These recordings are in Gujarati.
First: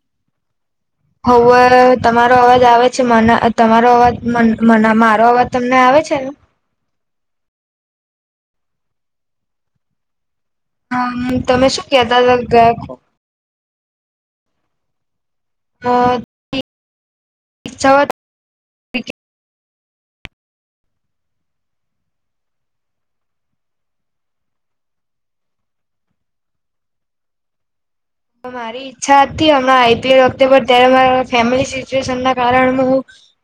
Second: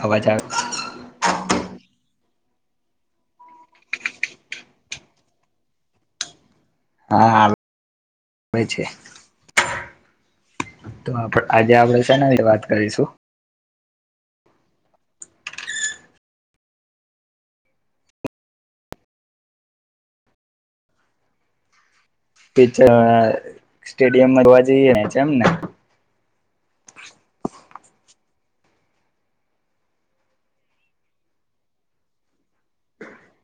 આવાજ આવ્યો હોવે તમારો અવાજ આવે છે મને તમારો અવાજ મને મારો અવાજ તમને આવે આવે છે ને હા, આબે છે તો આપ હમ તમે આજે શું આપડે કેતા શેના હતા ને વાત કરીશું ગયા અ ઈ્છવાત પીચર વાડા સ્ટેડિયમમાં જોવા જઈએ એમને [inaudible] મારી ઈચ્છા હતી હમણાં આઈપીએલ વખતે ત્યારે મારા ફેમિલી સિચ્યુએશન ના કારણ હું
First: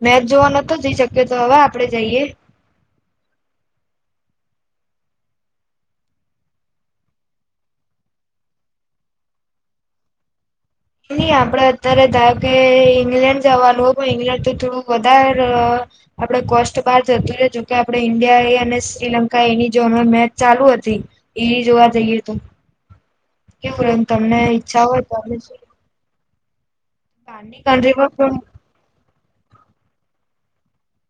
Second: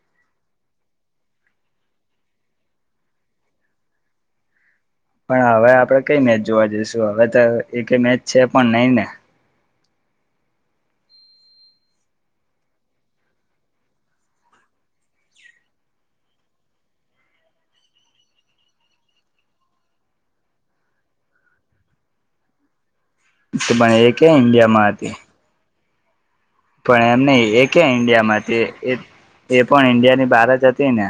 મેચ જોવા નતો જઈ શકેયો તો હવે આપડે જઈએ પણ હવે આપડે કઈ મેચ જોવા જઈશું હવે તો એ કઈ મેચ છે પણ નઈ ને નહી આપડે અત્યારે ધાર કે ઈંગ્લેન્ડ જવાનું હો પણ ઈંગ્લેન્ડ તો થોડું વધારે આપડે કોષ બાર જતું છે જોકે આપે ઈન્ડિયા એ અને શ્રીલંકા એની જોનો મેચ ચાલુ હતી. તી એવી જોવા જઈએ તો કેવું પણ રેહ્યું એ તમને ક્યાં ઈચ્છા ઈન્ડિયામાં હોય હતી તો. પણ એમ નઈ એ બહારની ક્યા કન્ટ્રીમાં પણ ઈન્ડિયામાં હતી એ પણ ઈન્ડિયાની બહારજ હતી ને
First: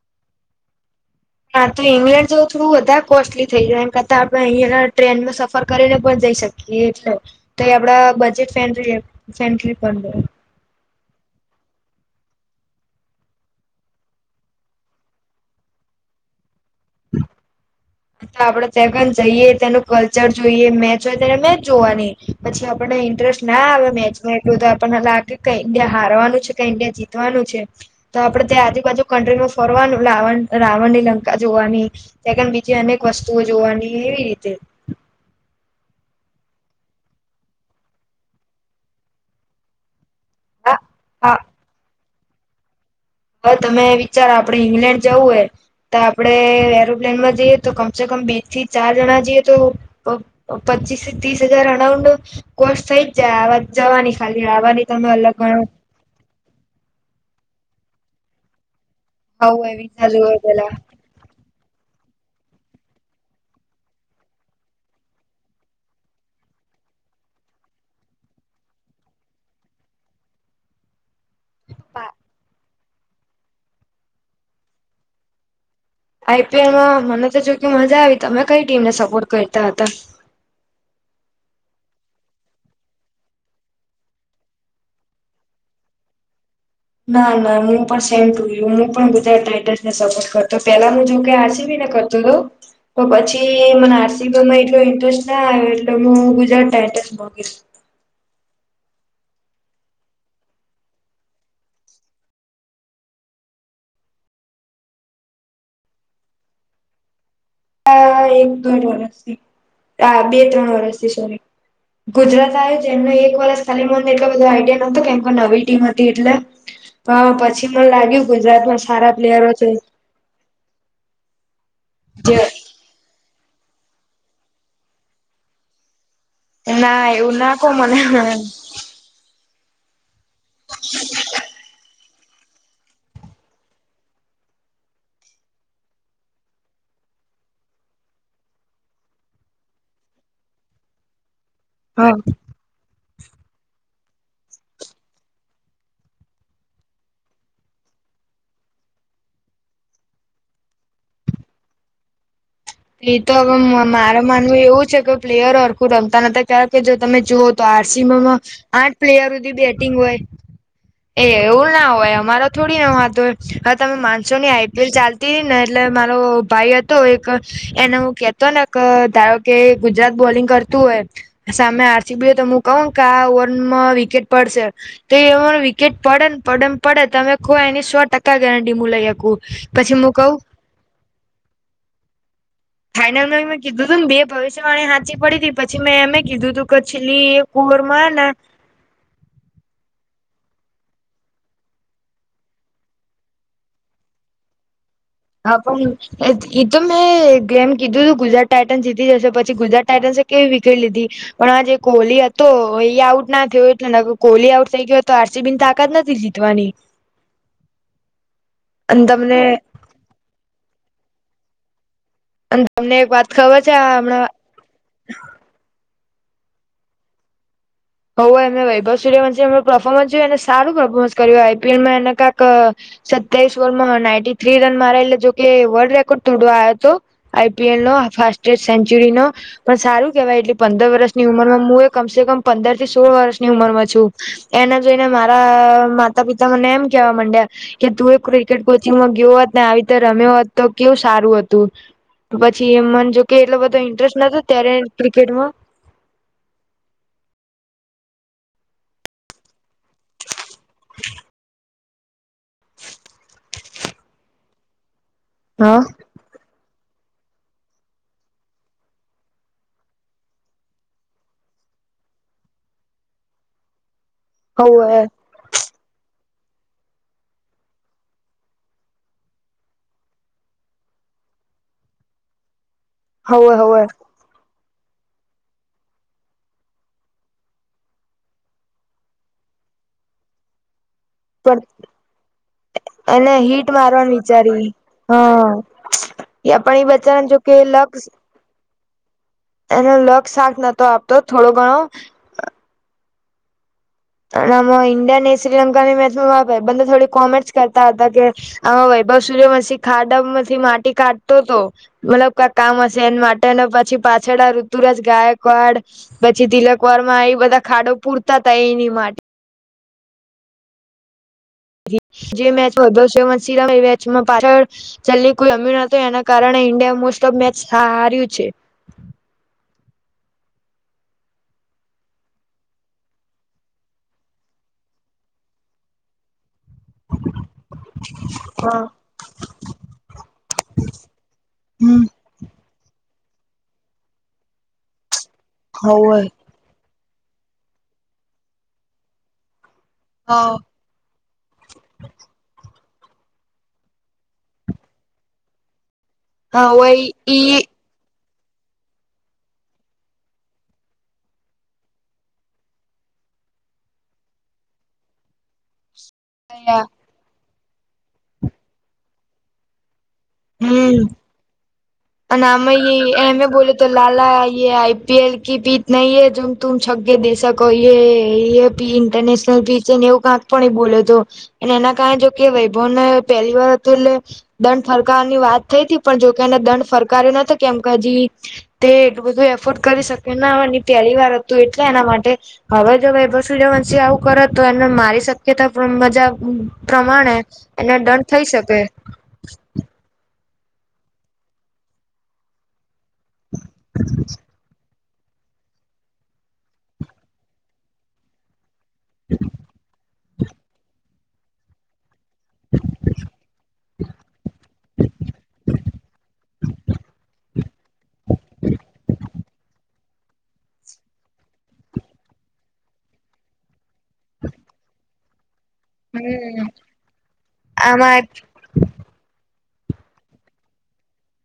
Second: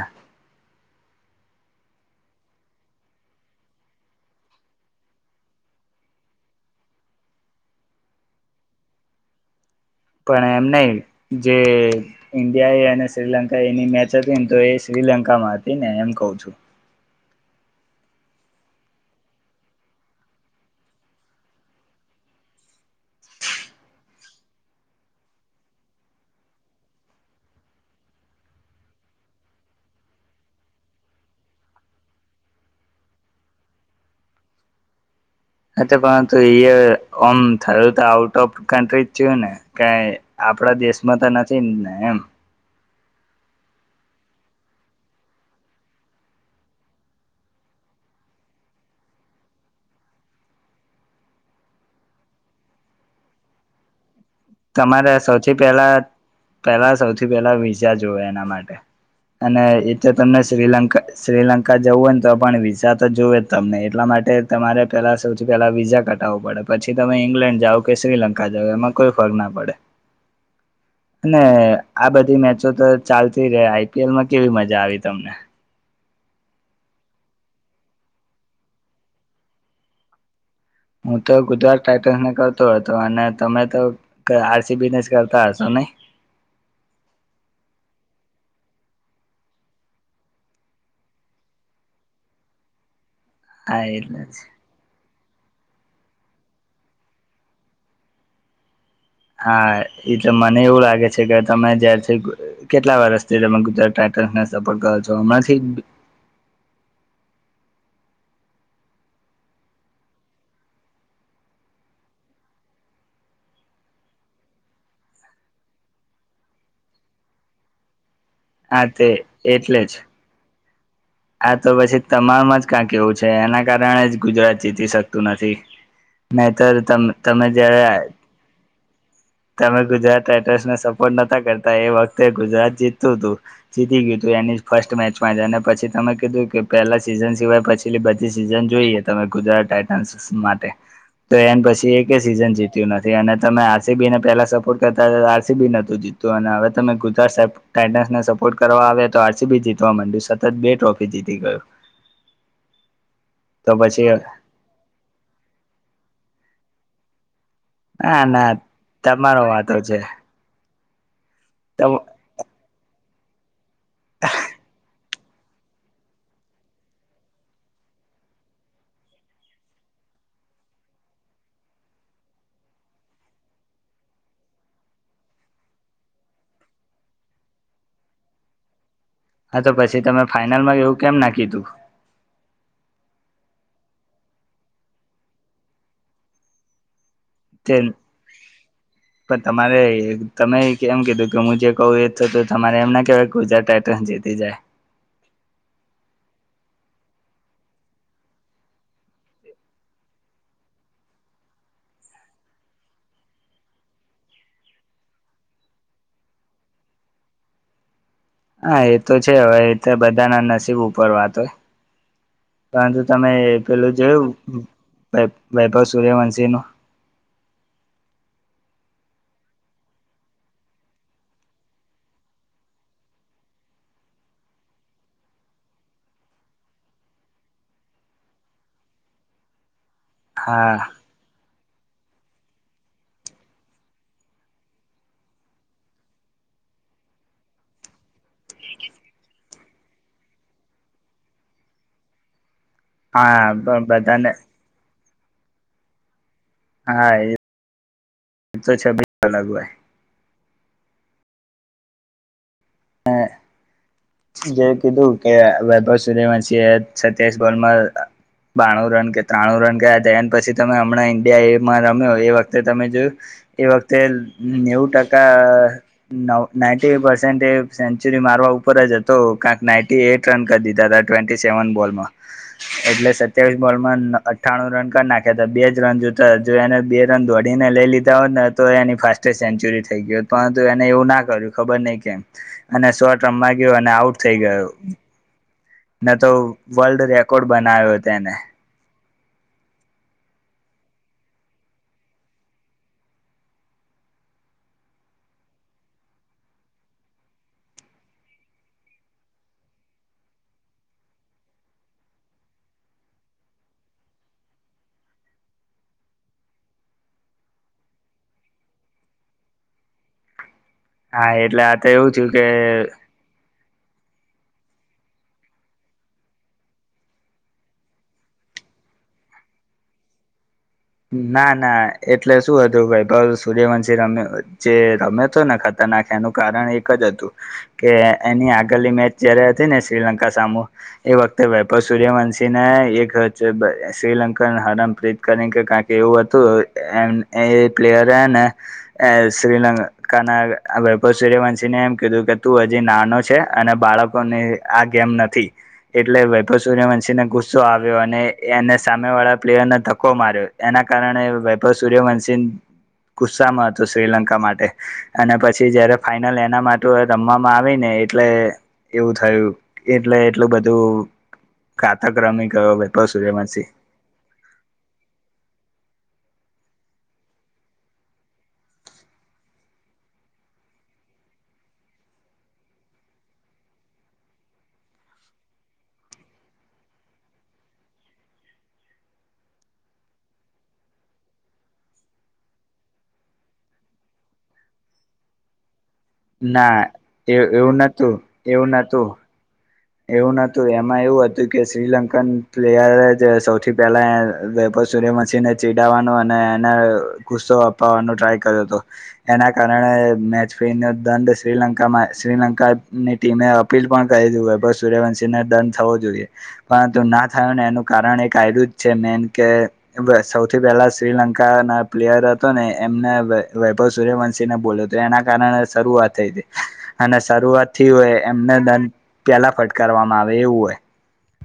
હા તો ઈંગ્લેન્ડ જેવું થોડું વધારે કોસ્ટલી થઈ જાય એના કરતાં આપણે અહીયા ટ્રેનમાં સફર કરીને પણ જ શકીએ એટલે તો એ આપડા બજેટ ફેન ફેનરી પણ એમ નઈ જે ઈન્ડિયા એ અને શ્રીલંકા એની મેચ હતી ને તો એ શ્રીલંકામાં હતી ને એમ કહું છું. અ આપડે તગન જઈએ તેનું કલ્ચર જોઈએ મેચ હોય ત્યારે મેચ જોવાની પછી આપણે ઇન્ટરેસ્ટ ના આવે મેચમાં એટલું તો આપણને લાગે કઈ ઈન્ડિયા હારવાનું છે કે ઈન્ડિયા જીતવાનું છે. તો આપડે ત્યાં આજુબાજુ કન્ટ્રીમાં ફરવાનું લાવણ રાવણની લંકા જોવાની તં જે અનેક વસ્તુઓ જોવાની એવી રીતે.. હતું પરંતુ ઇયે એ ઓમ [unintelligible] આઉટ ઓફ કન્ટ્રી થયું ને ક હા આપણા દેશમાં તો હા નથી ને એમ હવે તમે વિચારો આપડે ઈંગ્લેન્ડ જવું હોય તો આપડે એરોપ્લેન માં જઈએ તો કમસે કમ બીસ થી ચાર જણા જઈએ તો પ પત પચીસથી ત્રીસ હજાર રોઉન્ડ કોસ્ટ થઈજ થાઈ આવાની જવાની ખાલી આવવાની તમે તમારે અલગ સૌથી ગણો પહેલા પેલા સૌથી પેલા વિઝા જોવે એના માટે આવું અને હોય એ તો વિઝા જોવે તમને પેલા શ્રીલંક શ્રીલંક કા જવું હોયે તો પણ વિઝા તો જોએજ તમને એટલા માટે તમારે પેલા સૌથી પેલા વિઝા કટાવું પડે. પછી તમે ઈંગ્લેન્ડ જાઓ કે શ્રીલંકા જાઓ એમાં કોઈ ફર ના પડે અને આ બધી મેચો તો ચાલતી રે આઈપીએલ માં કેવી મજા આવી તમને આઈપીએલમાં મને તો જો કે મજા આવી તમે કઈ ટીમને સપોર્ટ કરતા હતા. હું તો ગુજરાત ટાઈટન્સને કરતો હતો અને તમે તો આરસીબીને કરતા હશો નહી. [inaudible] ના ના હું પણ સેમ ટુ યુ હું પણ ગુજરાત ટ્રેગર્સને સપોર્ટ કરતો પેલા હું જેમ કે આસીબ કરતો તો પણ પછી હા મને એટલે આરસીબ જ. માં એટલો ઇન્ટરેસ્ટ ના એટલે હું ગુજરાત ટાઈટસ માગીશ. હા એ તો મને એવું લાગે છે કે તમે જ્યારથી કેટલા વર્ષથી તમે ગુતરાત ટા સ કર છો હમણાંથી હ એક તોણ વર્ષથી હ બે ત્રણ વરષથી સોરી ગુજરાત આવ જે એમનો એક વરષ ખાલી મનને એટલો બધો આઈડિયા નહોતોું કેમ કો નવી ટીમ હતી એટલે હા પછી મને લાગ્યું ગુજરાતમાં હા તે સારા પ્લેયરો છે. એટલે જ આ તો પછી જે તમામમાં જ ક્યાંક એવું છે એના કારણે જ ગુજરાત જીતી શકતું નથી નહી તો ત ના એવું તમે ના કો જ્યારે મને હા તમે ગુજરાત રાઈટર્સને સપોર્ટ નતા કરતા એ વખતે ગુજરાત જીતું હતું જીતી ગયું તું એની ફર્સ્ટ મેચમાં જને પછી તમે કીધું કે પહેલા સીઝન સિવાય પછીલી બધી સીઝન જોઈએ તમે ગુજરાત ટઇટ માટે તો એ પછી એક સિઝન જીત્યું નથી અને તમે બી ને પહેલા સપોર્ટ કરતા હતા આરસી બી નોતું જીતું અને હવે તમે ગુજરાત ટાસને સપોર્ટ કરવા તો આરસીબી જીતવા માંડ્યું સતત બે ટ્રોફી જીતી ગય એ તો હવે મારે માનવું એવું છે કે પ્લેયર આળખું રમતા નથી કારણ કે જો તમે જુઓ તો ના આરસીમાંમાં ના આઠ તમારો પ્લેયરોધી વાતો બેટિંગ છે હોય એ એવું ના તો હોય અમારા થોડીને વાત હોય હવે તમે માણસો ની આઈપીએલ ચાલ હતીને એટલે મારો ભાઈ હતો એક એને હું કેતો ને ધારો કે ગુજરાત બોલિંગ કરતું હોય સામે આરસી બી હું કહ કે આ ઓવરમાં વિકેટ પડશે તો એ વિકેટ પડે ને પડે ને પડે તમે એની સો ટકા ગેરંટી મુ લ હા તો પછી તમે ફાાઈનલમાં એવું કેમ નાખી તું ફાઈનલ ન મેં કીધું હતું ને બે ભવિષ્યવાણી સાાચી પડી હતી પછ મેં એમમે કીધું તું ક પલી તે કવર માં ને પણ તમારે તમે કેમ કીધું કે હું જે કહું એ તો તો તમારે એમ ના કહેવાય કે ગુજરાત ટઇટન જીતી જાય હા પણ એ તો મેં ગેમ કીધું તું ગુજરાત ટાઇટન જીતી જશે પછી ગુજરાત ટાઇટનસ કેવી વિકેટ લીધી પણ આ જે કોહલી હતો એ આઉટ ના થયો એટલે કોહલી આઉટ થઈ ગયો હતો પસી બીન તાકાત નથી જીતવાની હા એ અને તો છે તમને હવે બધા ના નસીબ ઉપર વાત હોય અને તમને પરંતુ એક વાત તમે ખબર છે પેલું હમણાં જોયુંપાસ સૂર્યવંશીનું એમે વૈભવ સૂર્યવંશ એ પરફોર્મન્સ જોયું એને સારું પર્ફોર્મન્સ કર્યું આઈપીએલમાંને કક સસ ઓવર નાન્ટ થ્રી રન મારે એટલે જોકે વર્લ્ડ રેકોર્ડ તોડવા આવ્યો હતો આઈપીએલ ન સેન્ચુરી ન પણ સારું કેવાય એટલે હા પંદર વર્ષની ઉંમરમાં હું એ કમસે કમ પંદર થી સોળ વર્ષની ઉંમર માં છું એને જોઈને મારા માતા પિતા મને એમ કેવા માંડ્યા કે તું એ ક્રિકેટ કોચિંગમાં ગયો હોત ને આવી રીતે રમ્યો હોત તો કેવું સારું હતું પછી એ મન જો કે હા એટલો બધો ઇન્ટરેસ્ટ બધાને ના ત્યારે ક્રિકેટમાં હા એ તો છબી અ લગવાય [inaudible] [unintelligible] જે કીધું કે હા વૈભવ સુધવંશી એ સત્યાવીસ ગોલમાં બાણું રન કે ત્રાણું રન કરયા હતા પછી તમે હમણાં ઈન્ડિયા એમાં રમ્યો એ વખતે તમે જોયું એ વખતે નેવું હોવે ટકા નાઇન્ટી પર્સેન્ટ એ સેન્ચુરી મારવા ઉપર જ તો કક નાન્ટી એટ રન કરી દીધા ટવેી સેવન બોલમાં એટલે હોવે સત્યાવીસ હોવે બોલમાં અઠ્ણું રન કરી નાખ્યા હતા બે જ રન જોતા જો એને બે રન દોડીને લઈ લીધા હોત ને તો એની ફાસ્ટેસ્ટ ગંતુ એને એવું ના કર્યું પણ ખબર નહી કેમ અને સો એને ટ્રમમાં ગ હીટ મારવાનું આઉટ થઈ ગયો વિચારી હા ન તો પણ એ વર્લ્ડ બચ્ચાને રેકોર્ડ જોકે લક બનાવ્યો તેને એનો લક્ષ શાક નતો આપતો થોડો ગણો અને આમાં ઈન્ડિયા ને શ્રીલંકાની મેચમાં બા થોડી કોમેન્ટસ કરતા હતા કે આમાં બ સૂર્યમશ ખાડા માંથી માટી કાઢતો હતો મતલબ ક કામ હશે એને માટે અને પછી પાછળ આ ઋતુરાજ ગાયકવાડ પછી તિલકવાર માં એ બધા ખાડો પૂરતા થાય એ વા હા એટલે આ તો એવું થયું કે જે મે તો વૈભવ સુયૅવંશી પાછળ છેલ્લી કોઈ રમ્યું નોતુ એના કારણે ઇન્ડિયા મોસ્ટ ઓફ મેચ હા હાર્યું છે હ [inaudible] ના ના એટલે શું હતું ભાઈ ભ સૂર્યવંશ રમે જે રમે તો ને ખતા ના એનુ કારણ એકજ હતું કે એની હા આગળની મેચ જયારે હતી ને શ્રીલંકા સામો એ વખતે વૈભવ હમ સુયૅવંશી ના એકજ શ્રીલંકન હરામ પ્રીત કરી કરને કા એવું હતું એમ એ પ્લેયરને એ શ્રીલ કા સૂર્યવંશીને એમ કીધું કે તું જે નાનો છે અને બાળકોને આ ગેમ નથી એટલે વૈભવ સૂર્યવંશીને ગુસ્સો આવ્યો અને એને સામે વાળા પ્લેયરને ધક્કો માર્યો એના કારણે વૈભવ સૂર્યવંશી ગુસ્સામાં હતું શ્રીલંકા માટે અને પછી જયારે ફાઈનલ એના માટે રમવામાં આવી ને એટલે એવું થયું એટલું બધું ઘાતક અને રમી ગયો વૈભવ નામે એ સૂર્યવંશી બોલો તો લાલા આઈપીએલ કે પી નહી એ જેમ તું છગે દેેશા ક પી ઇન્ટરનેશનલ પીચ છે ને એવું કાંક પણ એ બોલે તો અને એના કારણે જોકે વૈભવને પહેલી વાર હતું એટલે દંડ ફર ની વાત થઈ પણ જોકે એને દંડ ફરકાર્યો ન કેમ કે હજી તે એટલું બધું એફોર્ડ કરી શ ના ની પેલી વાર હતું એટલે એના માટે હવે જો વૈભવ સુયૅવંશી આવું કરે તો એ મારી શક્યતા મજા ના પ્રમાણે એ એવું એને નતું દંડ થઈ એવું શકે નતું એવું નતું એમાં એવું હતું કે શ્રીલંકન પ્લેયરે જ સૌથી પહેલા અ વૈભવ સુયૅવંશી સૂર્યવંશી ને ચીડાવવાનો અને એને ગુસ્સો અપાવવાનો ટ્રાય કર્યો હતો એના કારણે મેચ ફેરીનો દંડ શ્રીલંકામાં શ્રીલંકાની ટીમે અપીલ પણ કરીધ બસ રંધુવશી ને દંડ થવો જોઈએ પરંતુ ના થયોને એનું કારણ એક આ્યું જ છે મેન કે સૌથી પહેલા શ્રીલંકા ના પ્લેયર હતો ને એમને સર્યવંશીને બોલો હતો એના કારણે શુરુઆત થઈ થી હમ્મ. અને શરૂઆત થી હોય આમાં એમને દંડ પેલા કરવામાં આવે એવું હોય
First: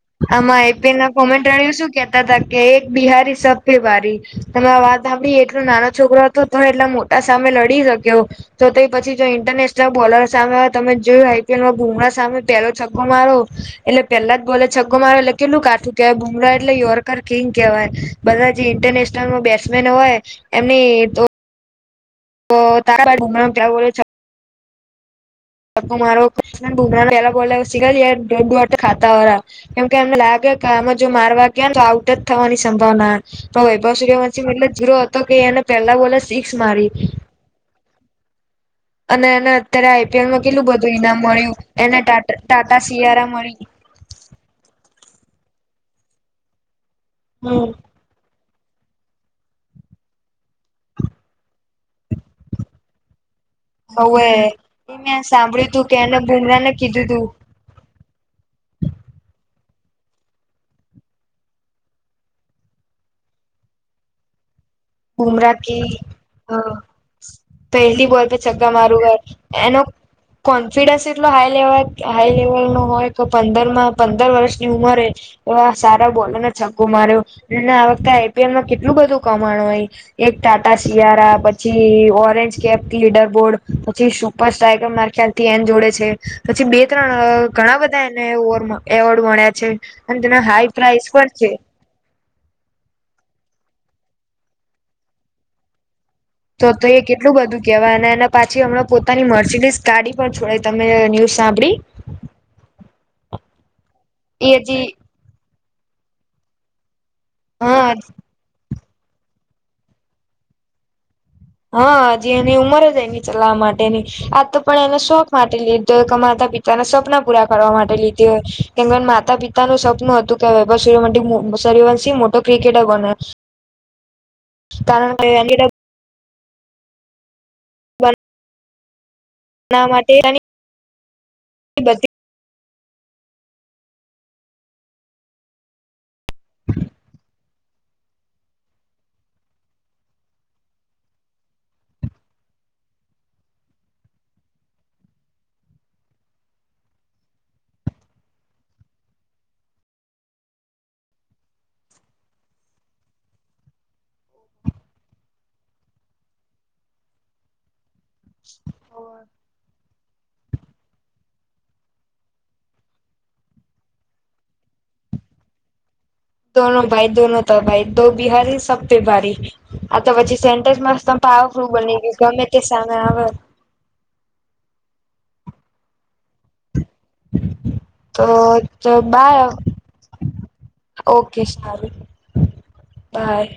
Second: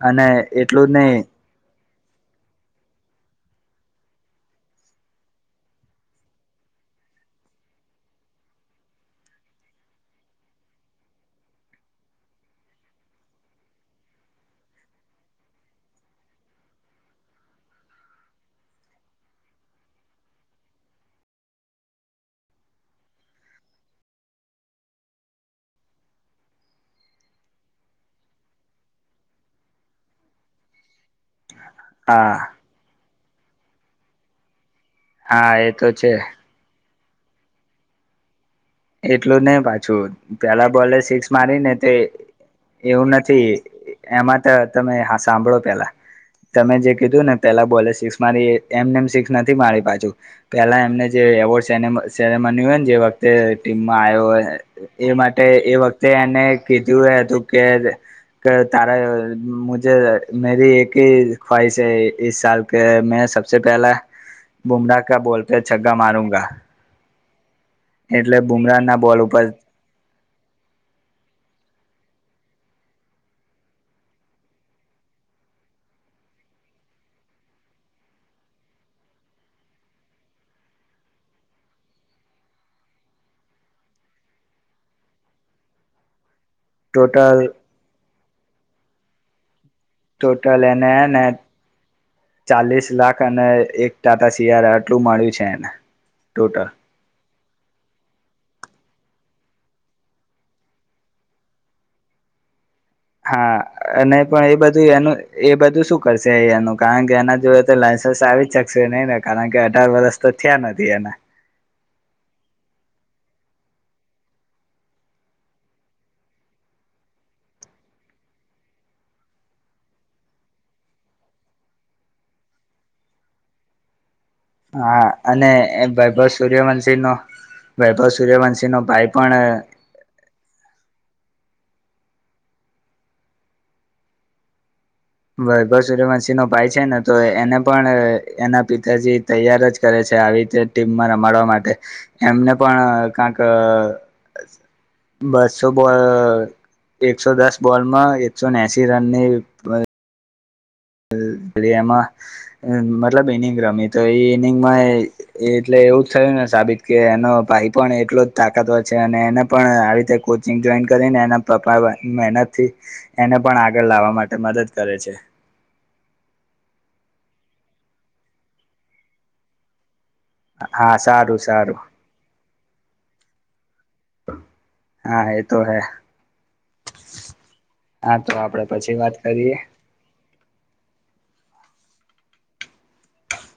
અને આમાં એટલું જ આઈપીએલ ના નહી કોમેન્ટ રણ્યું શું કેતા હતા કે એક બિહારી સબ ને ભારી તમે વાત આપી એટલો નાનો છોકરો હતો તો એટલા મોટા સામે લડી શક્યો તો તે પછી જો ઇન્ટરનેશનલ બોલર સામે તમે જોયું આઈપીએલમાં હ સામે પેલો છ્કો મારો એટલે પેલા જ બોલે છક્કો મારે એટલે કેટલું કાથું કહેવાય ભુમરા એટલે યોરકર કિંગ કહેવાય બધા જે ઇન્ટરનેશનલમાં બે બેસ્ટમેન હોય એમની તો તો તારા નામ ક્યાં બોલે છે મારો ક બુમરા પેલા બોલે ખાતા હો કેમ કે એમને લાગે [inaudible] આમાં જો મારવા ગયા તો આઉટ જ હા થવાની સંભાવના પણ વૈભવ સુયૅવંશી મતલબ જરો હતો કે હા એને એ તો પેલા છે બોલે સિક્સ મારી અને એટલું એને નહી અત્યારે પાછું આઈપીએલમાં કેટલું પેલા બધું બોલે ઈનામ સિક્સ મળ્યું મારી ને તે એને ટાટા ટાટા એવું સિયારા નથી મળી એમાં તો તમે હા સાંભળો પેલા તમે જે કીધું ને હમ પેલા બોલેસિક્સ મારી એમને એમ શિક્સ નથી મારુ પાછું પેલા એમને જે એવોર્ડ સેરે સેરેમન હોય ને જે વખતે ટીમમાં હવે આવ્યો એ મેં માટે સાંભળ્યું એ તું કે વખતે એને બુમરાહ ને કીધું તું હતું કે તાર મેરી એક જ ખવાઇશ હૈ ઇસ સાલ કા મે સબસે પહેલા બુમડા કા બોલ બુમરાહ ને કી છગ્ગા મારુંંગા અ પહેલી બોલ પે છક્કા મારુગા બોલ ઉપર એનો કોન્ફિડન્સ એટલો હાય લેવાલ કે હાઈ લેવલ નો હોય કે પંદરમાં પંદર વર્ષની ઉંમરે એવા સારા બોલ છકકો માર્યો અને આ વખતે આઈપીએલમાં કેટલું બધું કમાણું હોય. એક ટાટા શિયારા પછી, ઓરેન્જ કેપ લીડરબોર્ડ, પછી સુપર સાઈક મારા ખ્યાલથી એને જોડે છે, પછી બે ટોટલ ત્રણ ઘણા બધા એને એવોર્ડ મળ્યા છે. અને તેના ટોટલ હાઈ પ્રાઇસ એનેને પણ છે ચાલીસ લાખ અને એક ટાટા શિયાલા આટલું મળ્યું છે એને તો ટોટલ તો એ કેટલું બધું કેવાય અને એના પાછી હમણા પોતાની મર્ચિડીસ ગાડી પર છોડાય તમે ન્યૂઝ સાંભળી હા અને પણ એ બધું એનું એ બધું શું કરશે એનું કારણ કે ત્યાના જો તો હા લાયસન્સ આવી શકશે નહી ને કારણ કે અઢાર વર્સ તો થયા નથી એના હા હજી એની ઉમર જાય ની ચલાવવા માટેની આ તો પણ એને શોખ માટે લી કમાતા પિતાના સપના પૂરા કરવા માટે લીધી હોય, કેમ માતા પિતાનું સપનું હતું કે બર સરીવાનસી મોટો ક્રિકેટર બને. [unintelligible] [inaudible] હા કારણ કે અને બનાવવા વૈભવ સૂર્યવંશીનો વૈભવ સૂર્યવંશીનો ભાઈ પણ આના માટે બધી વૈભવ સૂર્યવંશીનો ભાઈ છે ને તો એને પણ એના પિતાજી તૈયાર જ કરે છે. આવી રીતે ટીમમાં રમાડવા માટે એમને પણ કાક બસો બોલ એકસો દસ બોલમાં એકસોનેએસી રનની મતલબ ઈનિંગ રમી તો એ ઈનિંગમાં એટલે એવું થય સાબિત કે એનો ભાઈ પણ એટલો જ તાકાતર છે અને એને પણ આવી રીતે જો કરીને એના પપા મહેનતથી એને પણ આગળ લાવવા માટે મદદ કરે છે. [unintelligible] [inaudible] દોનો ભાઈ, દોનો ત ભાઈ તો બિહારી સબપે ભારી આ તો પછી સેન્ટરસ હા મસ્તમ સારું પાવરફ્રુલ સારું બની ગયુ ગમે તે સામે આવે. હા એ તો હે હા તો આપડે તો પછી વાત બાય કરીએ ઓ ઓકે સારું બાય